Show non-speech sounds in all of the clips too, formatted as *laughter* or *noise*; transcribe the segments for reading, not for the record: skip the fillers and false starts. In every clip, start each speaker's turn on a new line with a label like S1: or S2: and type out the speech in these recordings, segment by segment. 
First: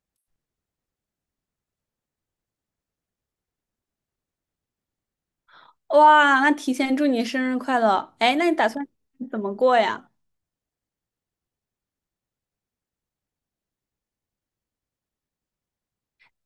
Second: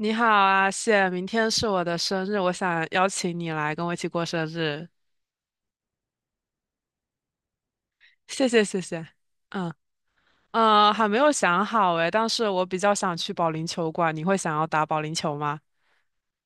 S1: 你好啊，谢，明天是我的生日，我想邀请你来跟我一起过生日，
S2: 哇，那提前祝你生日快乐！哎，
S1: 谢
S2: 那你
S1: 谢
S2: 打
S1: 谢
S2: 算
S1: 谢。
S2: 怎么
S1: 嗯
S2: 过呀？
S1: 嗯，还没有想好诶，但是我比较想去保龄球馆，你会想要打保龄球吗？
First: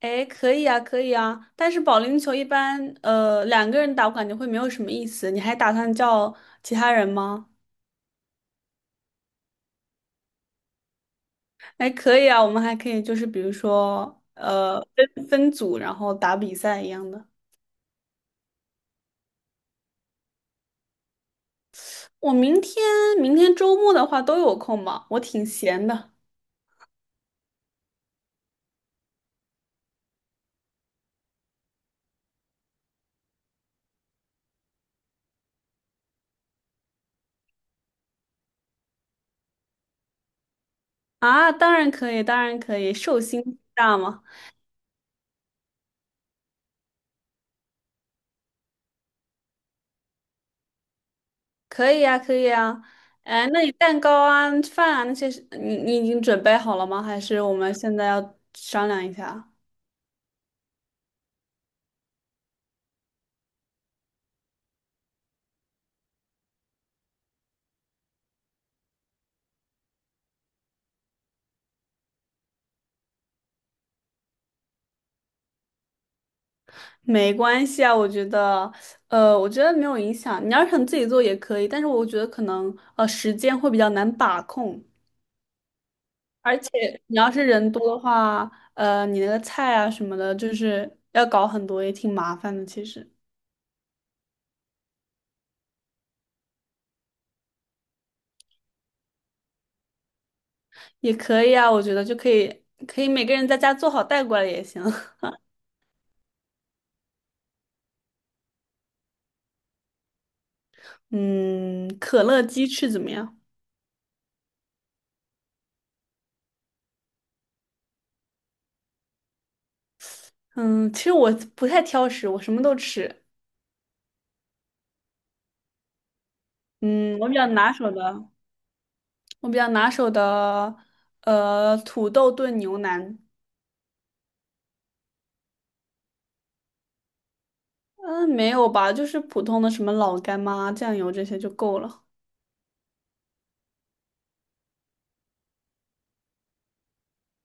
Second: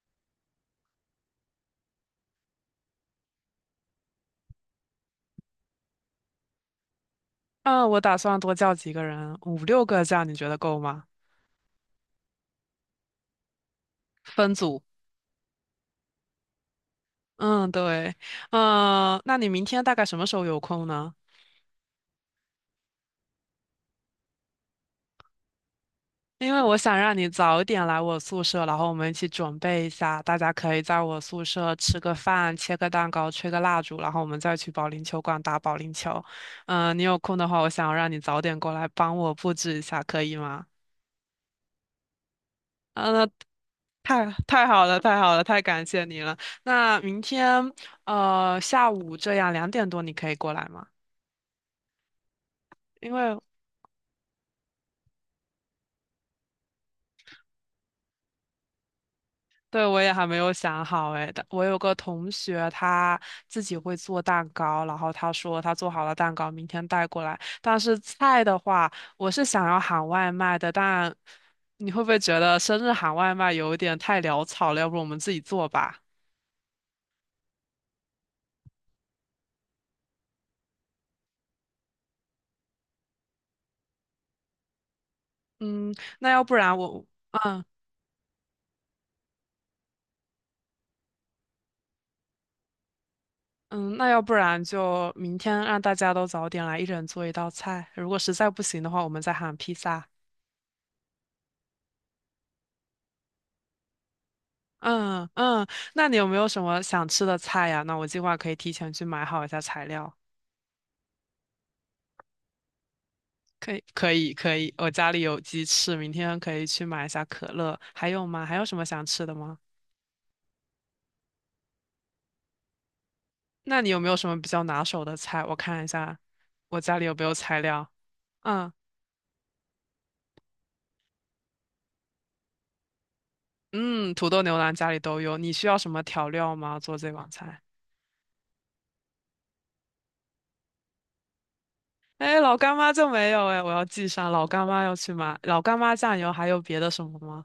S2: 哎，可以啊，可以啊。但是保龄球一般，两个人打我感觉会没有什么意思。你还打算叫其他人吗？
S1: 嗯，我打算多叫几个人，5、6个这样，你觉得够吗？
S2: 哎，可以啊，我们还可以就是比如说，
S1: 分组。
S2: 分组然后打比赛一样的。
S1: 嗯，对。嗯，那你明天大概什么时候有空呢？
S2: 我明天周末的话都有空吧，我挺闲的
S1: 因为我想让你早点来我宿舍，然后我们一起准备一下，大家可以在我宿舍吃个饭、切个蛋糕、吹个蜡烛，然后我们再去保龄球馆打保龄球。嗯、你有空的话，我想要让你早点过来帮我布置一下，可以吗？
S2: 啊。当然可以，当然可以，
S1: 嗯，
S2: 寿
S1: 那
S2: 星大吗？
S1: 太好了，太好了，太感谢你了。那明天下午这样2点多你可以过来吗？
S2: 可以呀，可以呀。
S1: 因为
S2: 哎，那你蛋糕啊、饭啊那些是你已经准备好了吗？还是我们现在要商量一下？
S1: 对，我也还没有想好诶，但我有个同学，他自己会做蛋糕，然后他说他做好了蛋糕，明天带过来。但是菜的话，我是想要喊外卖的，但你会不会觉得生日喊外卖有一点太潦草了？要不我们自己做吧？
S2: 没关系啊，我觉得，我觉得没有影响。你要是想自己做也可以，但是我觉得可能时间会比较难把控，
S1: 嗯，那要不
S2: 而
S1: 然
S2: 且
S1: 我，
S2: 你要是
S1: 嗯
S2: 人多的话，你那个菜啊什么的，就是要搞很多，也挺麻烦的。其实
S1: 嗯，那要不然就明天让大家都早点来，一人做一道菜。如果实在不行的话，我们再喊披萨。
S2: 也可以啊，我觉得就可以，可以每个人在家做好带过来也行。*laughs*
S1: 嗯嗯，那你有没有什么想吃的菜呀？那我计划可以提前去买好一下材料。
S2: 嗯，可乐鸡翅怎么样？
S1: 可以可以可以，我家里有鸡翅，明天可以去买一下可乐。还有吗？还有什么想吃的吗？
S2: 嗯，其实我不太挑食，我什么都吃。
S1: 那你有没有什么比较拿手的菜？我看一下，我家里有
S2: 嗯，
S1: 没
S2: 我
S1: 有
S2: 比较
S1: 材
S2: 拿
S1: 料？
S2: 手的，
S1: 嗯
S2: 我比较拿手的，土豆炖牛腩。
S1: 嗯，土豆牛腩家里都有。你需要什么调料吗？做这碗菜？
S2: 嗯，没有吧，就是普通的什么老干妈、酱油这些就够了。
S1: 哎，老干妈就没有哎，我要记上。老干妈要去买，老干妈酱油还有别的什么吗？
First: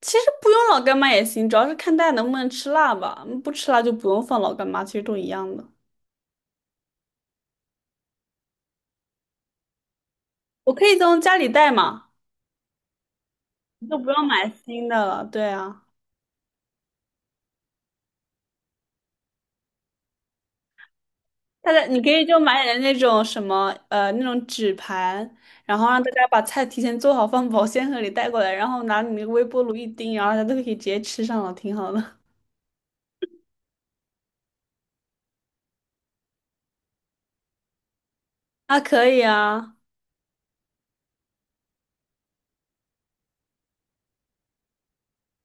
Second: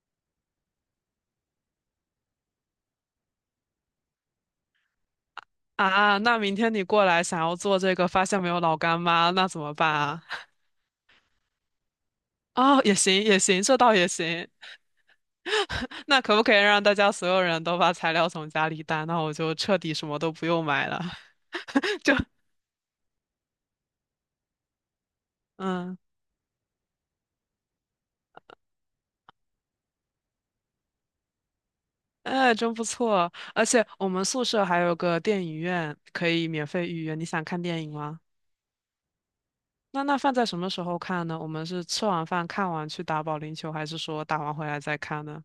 S2: 其实不用老干妈也行，主要是看大家能不能吃辣吧。嗯不吃辣就不用放老干妈，其实都一样的。
S1: 啊，那明天你过来想要做这个，发现没有老干妈，那怎么办啊？
S2: 我可以从家里带嘛，
S1: 哦，也行也行，这倒
S2: 就
S1: 也
S2: 不用
S1: 行。
S2: 买新的了。对啊。
S1: 那可不可以让大家所有人都把材料从家里带？那我就彻底什么都不用买了，
S2: 它的你
S1: *laughs*
S2: 可
S1: 就
S2: 以就买点那种什么那种纸盘，然后
S1: 嗯，
S2: 让大家把菜提前做好，放保鲜盒里带过来，然后拿你那个微波炉一叮，然后大家都可以直接吃上了，挺好的。
S1: 哎，真不错。而且我们宿舍还有个电影院，可以免费预约。你想看电影吗？
S2: *laughs* 啊，可以啊，
S1: 那放在什么时候看呢？我们是吃完饭看完去打保龄球，还是说打完回来再看呢？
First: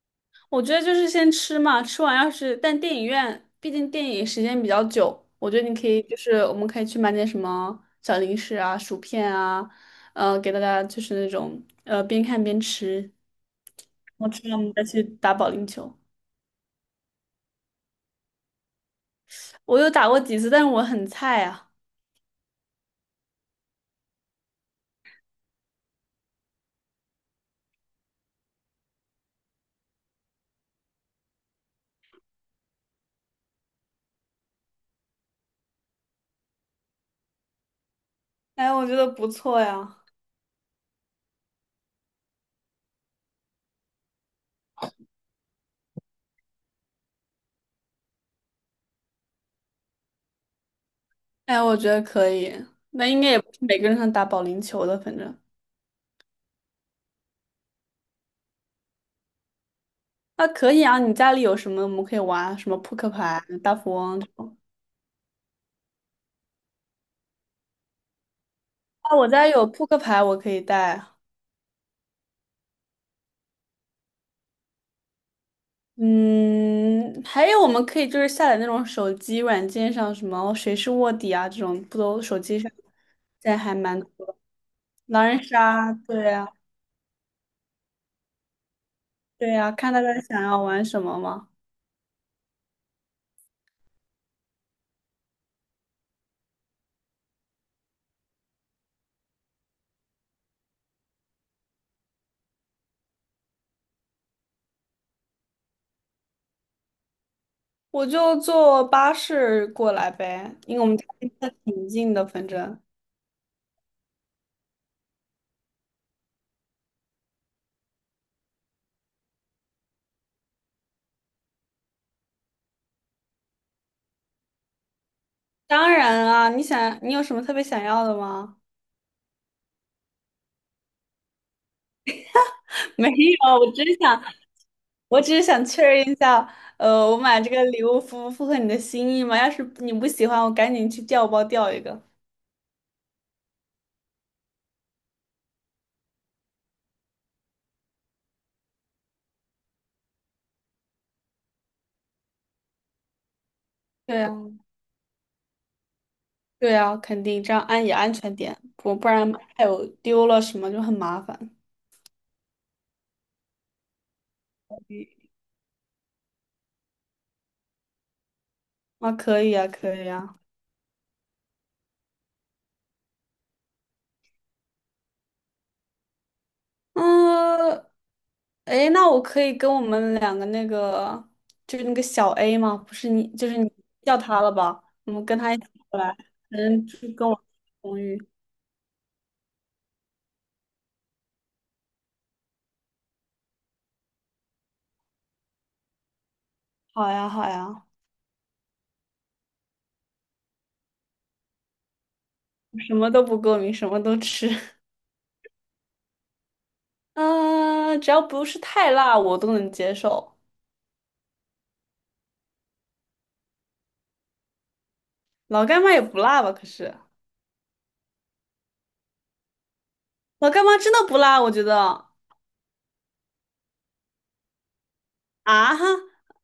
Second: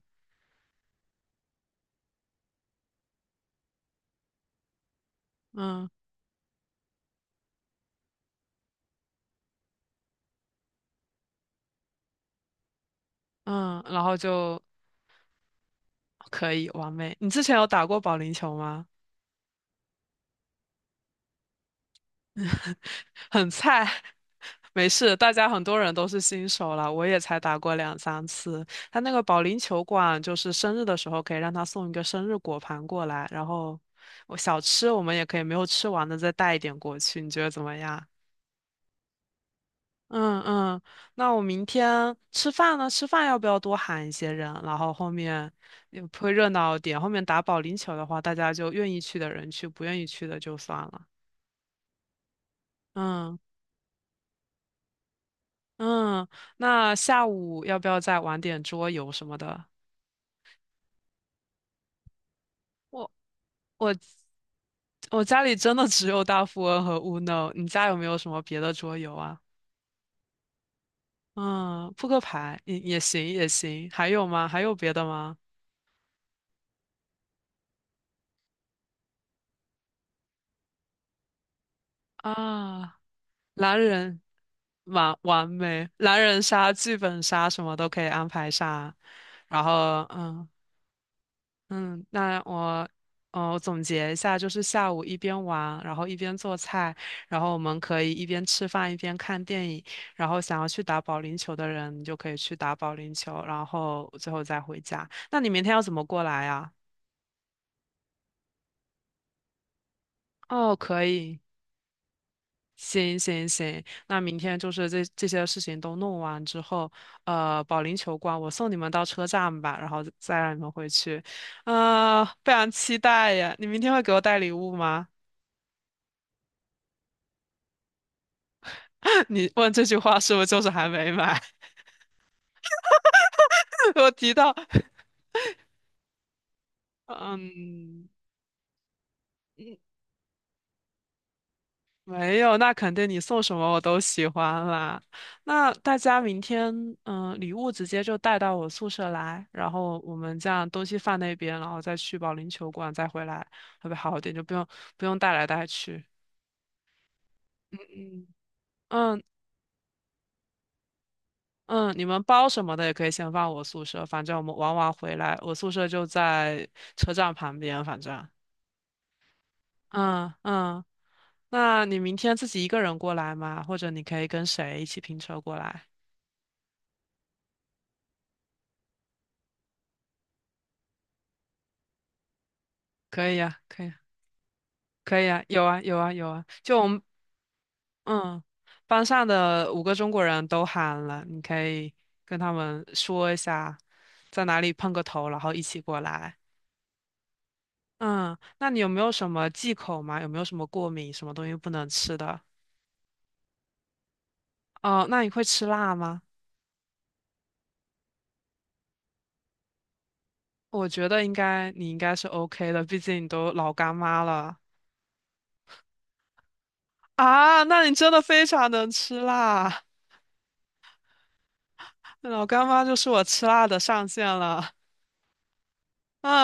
S2: 我觉得就是先吃嘛，吃完要是但电影院毕竟电影时间比较久，我觉得你可
S1: 嗯
S2: 以就是我们可以去买点什么小零食啊、薯片啊，给大家就是那种边看边吃，
S1: 嗯，然后
S2: 然后吃完
S1: 就
S2: 我们再去打保龄球。
S1: 可以，完美。你之前有打过保龄球吗？
S2: 我有打过几次，但是我很菜啊。
S1: *laughs* 很菜，*laughs* 没事，大家很多人都是新手了，我也才打过2、3次。他那个保龄球馆，就是生日的时候可以让他送一个生日果盘过来，然后我小吃我们也可以没有吃完的再带一点过去，你觉得怎么样？
S2: 哎，我觉得不错呀。
S1: 嗯嗯，那我明天吃饭呢？吃饭要不要多喊一些人？然后后面也会热闹一点。后面打保龄球的话，大家就愿意去的人去，不愿意去的就算了。
S2: 哎，我觉得可以。那应该
S1: 嗯
S2: 也不是每个人能打保龄球的，反正
S1: 嗯，那下午要不要再玩点桌游什么的？
S2: 啊，可以啊。你家里有什么我们可以玩？什么扑克
S1: 我
S2: 牌、大
S1: 我
S2: 富翁这种？
S1: 我家里真的只有大富翁和 Uno，你家有没有什么别的桌游
S2: 啊，我
S1: 啊？
S2: 家有扑克牌，我可以带。
S1: 嗯，扑克牌也行也行，还有吗？还有别的吗？
S2: 嗯，还有我们可以就是下载那种手机软件上什么谁是卧底啊这种，不都手机上
S1: 啊，
S2: 现在还
S1: 狼
S2: 蛮
S1: 人，
S2: 多的
S1: 完
S2: 狼人
S1: 完美，
S2: 杀，
S1: 狼
S2: 对
S1: 人
S2: 呀，
S1: 杀、剧本杀什么都可以安排上，
S2: 对
S1: 然
S2: 呀，
S1: 后
S2: 看大家想
S1: 嗯。
S2: 要玩什么嘛。
S1: 嗯，那我我总结一下，就是下午一边玩，然后一边做菜，然后我们可以一边吃饭一边看电影，然后想要去打保龄球的人，你就可以去打保龄球，然后最后再回家。那你明天要怎么过来啊？
S2: 我就坐巴士过来呗，
S1: 哦，
S2: 因为我们
S1: 可
S2: 家离
S1: 以，
S2: 得挺近的，反正。
S1: 行行行，那明天就是这些事情都弄完之后，保龄球馆我送你们到车站吧，然后再让你们回去。啊、非常期待呀！你明天会给我带礼物吗？
S2: 当然啊，你想，你有什么特别想要的吗？
S1: 你问这句话是不是就是还没买？
S2: *laughs* 没有，
S1: *laughs* 我提到，
S2: 我只是想确认一下，我买这个礼物
S1: 嗯，
S2: 符不符合你的心意嘛？要是
S1: 嗯
S2: 你不喜欢，我赶紧去调包调一个。
S1: 没有，那肯定你送什么我都喜欢啦。那大家明天，嗯，礼物直接就带到我宿舍来，然后我们这样东西放那边，然后再去保龄球馆再回来，会不会
S2: 对
S1: 好一
S2: 呀，
S1: 点？就不用带来带去。
S2: 对呀，肯定这样安也安
S1: 嗯
S2: 全点，不不
S1: 嗯
S2: 然还有丢了什么就很麻烦。
S1: 嗯，你们包什么的也可以先放我宿舍，反正我们玩完回
S2: 嗯
S1: 来，我宿舍就在车站旁边，反正。
S2: 啊，可以啊，可以
S1: 嗯
S2: 啊。
S1: 嗯，那你明天自己一个人过来吗？或者你可以跟谁一起拼车过来？
S2: 嗯，哎，那我可以跟我们两个那个，就是那个小 A 吗？不是你，
S1: 可以
S2: 就是
S1: 呀，
S2: 你
S1: 可以啊，
S2: 叫他了吧？我
S1: 可
S2: 们
S1: 以
S2: 跟
S1: 呀，
S2: 他一
S1: 有
S2: 起
S1: 啊，有
S2: 过
S1: 啊，
S2: 来，
S1: 有啊。就
S2: 嗯，
S1: 我
S2: 就
S1: 们，
S2: 跟我同语。
S1: 嗯，班上的5个中国人都喊了，你可以跟他们说一下，在哪里碰个头，然后一起过来。
S2: 好呀，好呀，
S1: 嗯，那你有没有什么忌口吗？有没有什么过敏，什么东西不能吃的？
S2: 什么都不过敏，什么都吃。*laughs*
S1: 哦，那你会吃辣吗？
S2: 嗯，只要不是太辣，我都能接受。
S1: 我觉得应该，你应该是 OK 的，毕竟你都老干妈了。
S2: 老干妈也不辣吧？可是
S1: 啊，那你真的非常能吃辣，
S2: 老干妈真的不辣，我觉得。
S1: 老干妈就是我吃辣的上限了。
S2: 啊哈，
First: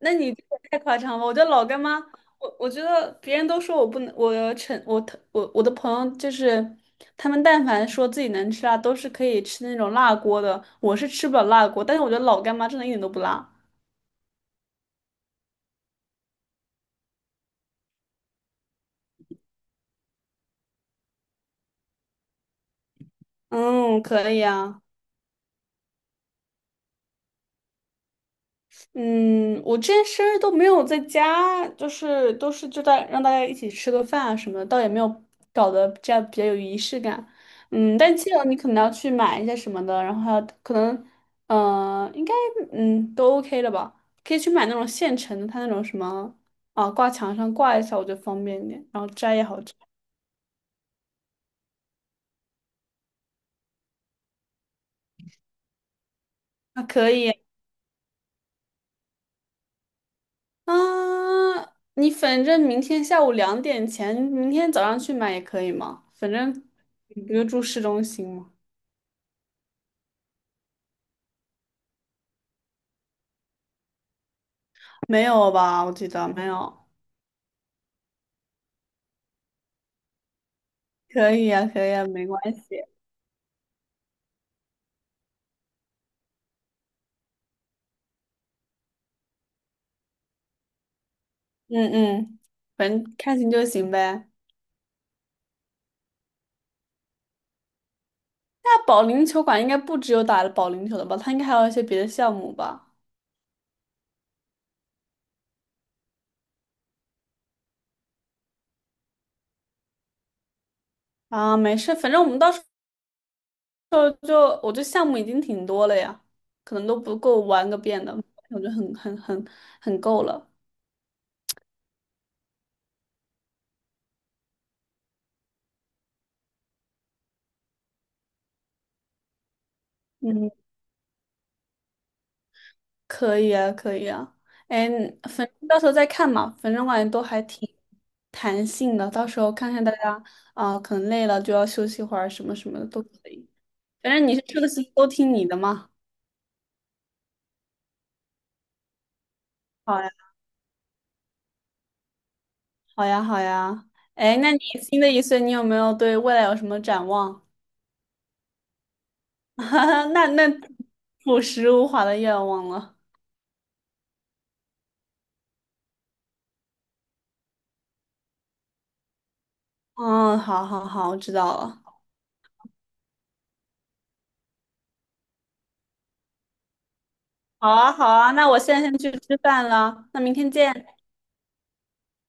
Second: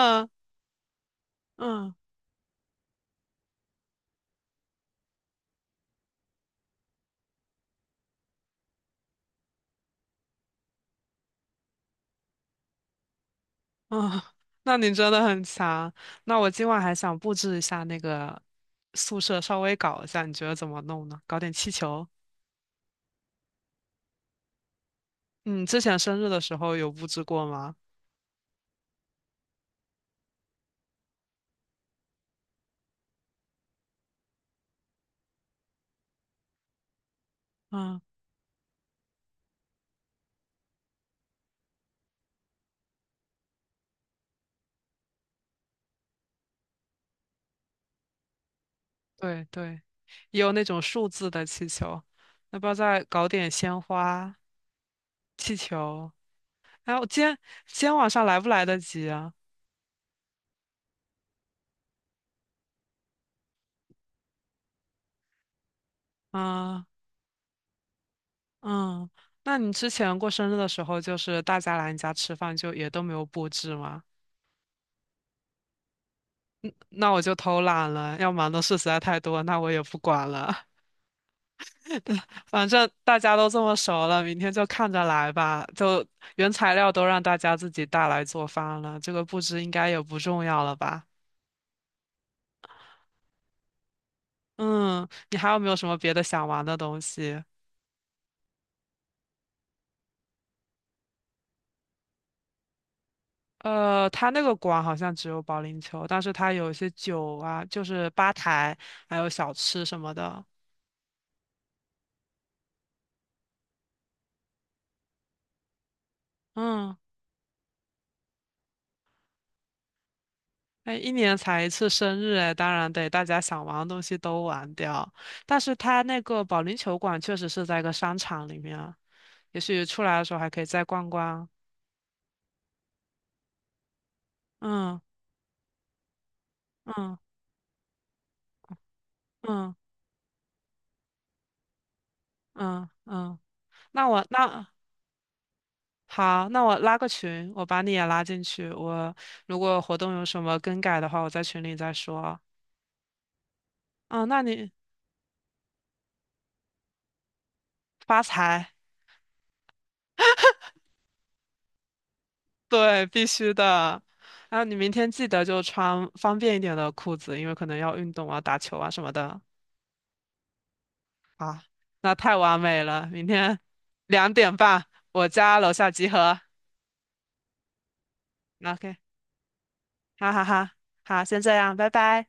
S2: 那你这个太夸张了！我觉得老干
S1: 嗯
S2: 妈，我觉得别人都说我不能，我成我我我的朋友就是他们，但凡说自己能吃辣，都是可以吃那种辣锅的。我是吃不了辣锅，但是我觉得老干妈真的一点都不辣。
S1: 嗯，那你真的很强。那我今晚还想布置一下那个宿舍，稍微搞一下，你觉得怎么弄呢？搞点气球。
S2: 嗯，可以啊。
S1: 嗯，之前生日的时候有布置过吗？
S2: 嗯，我之前生日都没有在家，就是都是就在让大家一起吃个饭啊什么的，倒也没有搞得这样比较有仪式感。嗯，
S1: 嗯，
S2: 但记得你可能要去买一些什么的，然后还有可能，应该嗯都 OK 了吧，可以去买那种现成的，它那种什么啊挂墙上挂一下，我觉得方便一点，然后摘也
S1: 对
S2: 好摘。
S1: 对，也有那种数字的气球。要不要再搞点鲜花、气球？
S2: 啊，
S1: 哎，我
S2: 可
S1: 今
S2: 以
S1: 天今天晚上来不来得及啊？
S2: 啊，你反正明天下午两点前，明天早上去买也可以嘛，反正
S1: 啊、
S2: 你不就住市中心吗？
S1: 嗯，那你之前过生日的时候，就是大家来你家吃饭，就也都没有布置吗？
S2: 没有吧？我记得没有。
S1: 那我就偷懒了，要忙的事实在太多，那我也不管了。
S2: 可以呀、可以呀、没关
S1: *laughs* 反
S2: 系。
S1: 正大家都这么熟了，明天就看着来吧。就原材料都让大家自己带来做饭了，这个布置应该也不重要了吧？
S2: 嗯嗯，反正开心就行呗。
S1: 嗯，你还有没有什么别的想玩的东西？
S2: 那保龄球馆应该不只有打保龄球的吧？它应该还有一些别的项目吧？
S1: 他那个馆好像只有保龄球，但是他有一些酒啊，就是吧台，还有小吃什么的。
S2: 啊，没事，反正我们到时候就我这项目已经挺多了呀，可能
S1: 嗯。
S2: 都不够玩个遍的，我觉得很够了。
S1: 哎，一年才一次生日，哎，当然得大家想玩的东西都玩掉。但是它那个保龄球馆确实是在一个商场里面啊，也许出来的时候还
S2: 嗯。
S1: 可以再逛逛。
S2: 可以啊，可以啊。哎，
S1: 嗯
S2: 反正到时候再看嘛，反正我感觉
S1: 嗯
S2: 都还挺弹性的，到时候看
S1: 嗯
S2: 看大家啊、可能累了就要休息会儿，什么什么的
S1: 嗯
S2: 都可
S1: 嗯，
S2: 以。
S1: 那
S2: 反
S1: 我
S2: 正你是这
S1: 那
S2: 个是都听你的嘛。
S1: 好，那我拉个群，我把你也拉进去。我如果活
S2: 好呀，
S1: 动有什么更改的话，我在群里再说。
S2: 好呀，好呀。
S1: 嗯，
S2: 哎，
S1: 那
S2: 那你
S1: 你
S2: 新的一岁，你有没有对未来有什么展望？
S1: 发财，
S2: *laughs* 那那朴实无华的愿望了。
S1: 对，必须的。然后你明天记得就穿方便一点的裤子，因为可能要运动啊、打球啊什么的。
S2: 嗯，好好好，我知道
S1: 好，
S2: 了。
S1: 那太完美了。明天2点半，我家楼下集合。
S2: 好啊，好啊，那我现在
S1: OK，
S2: 先去吃饭了，那
S1: 好
S2: 明
S1: 好
S2: 天
S1: 好，
S2: 见。
S1: 好，先这样，拜拜。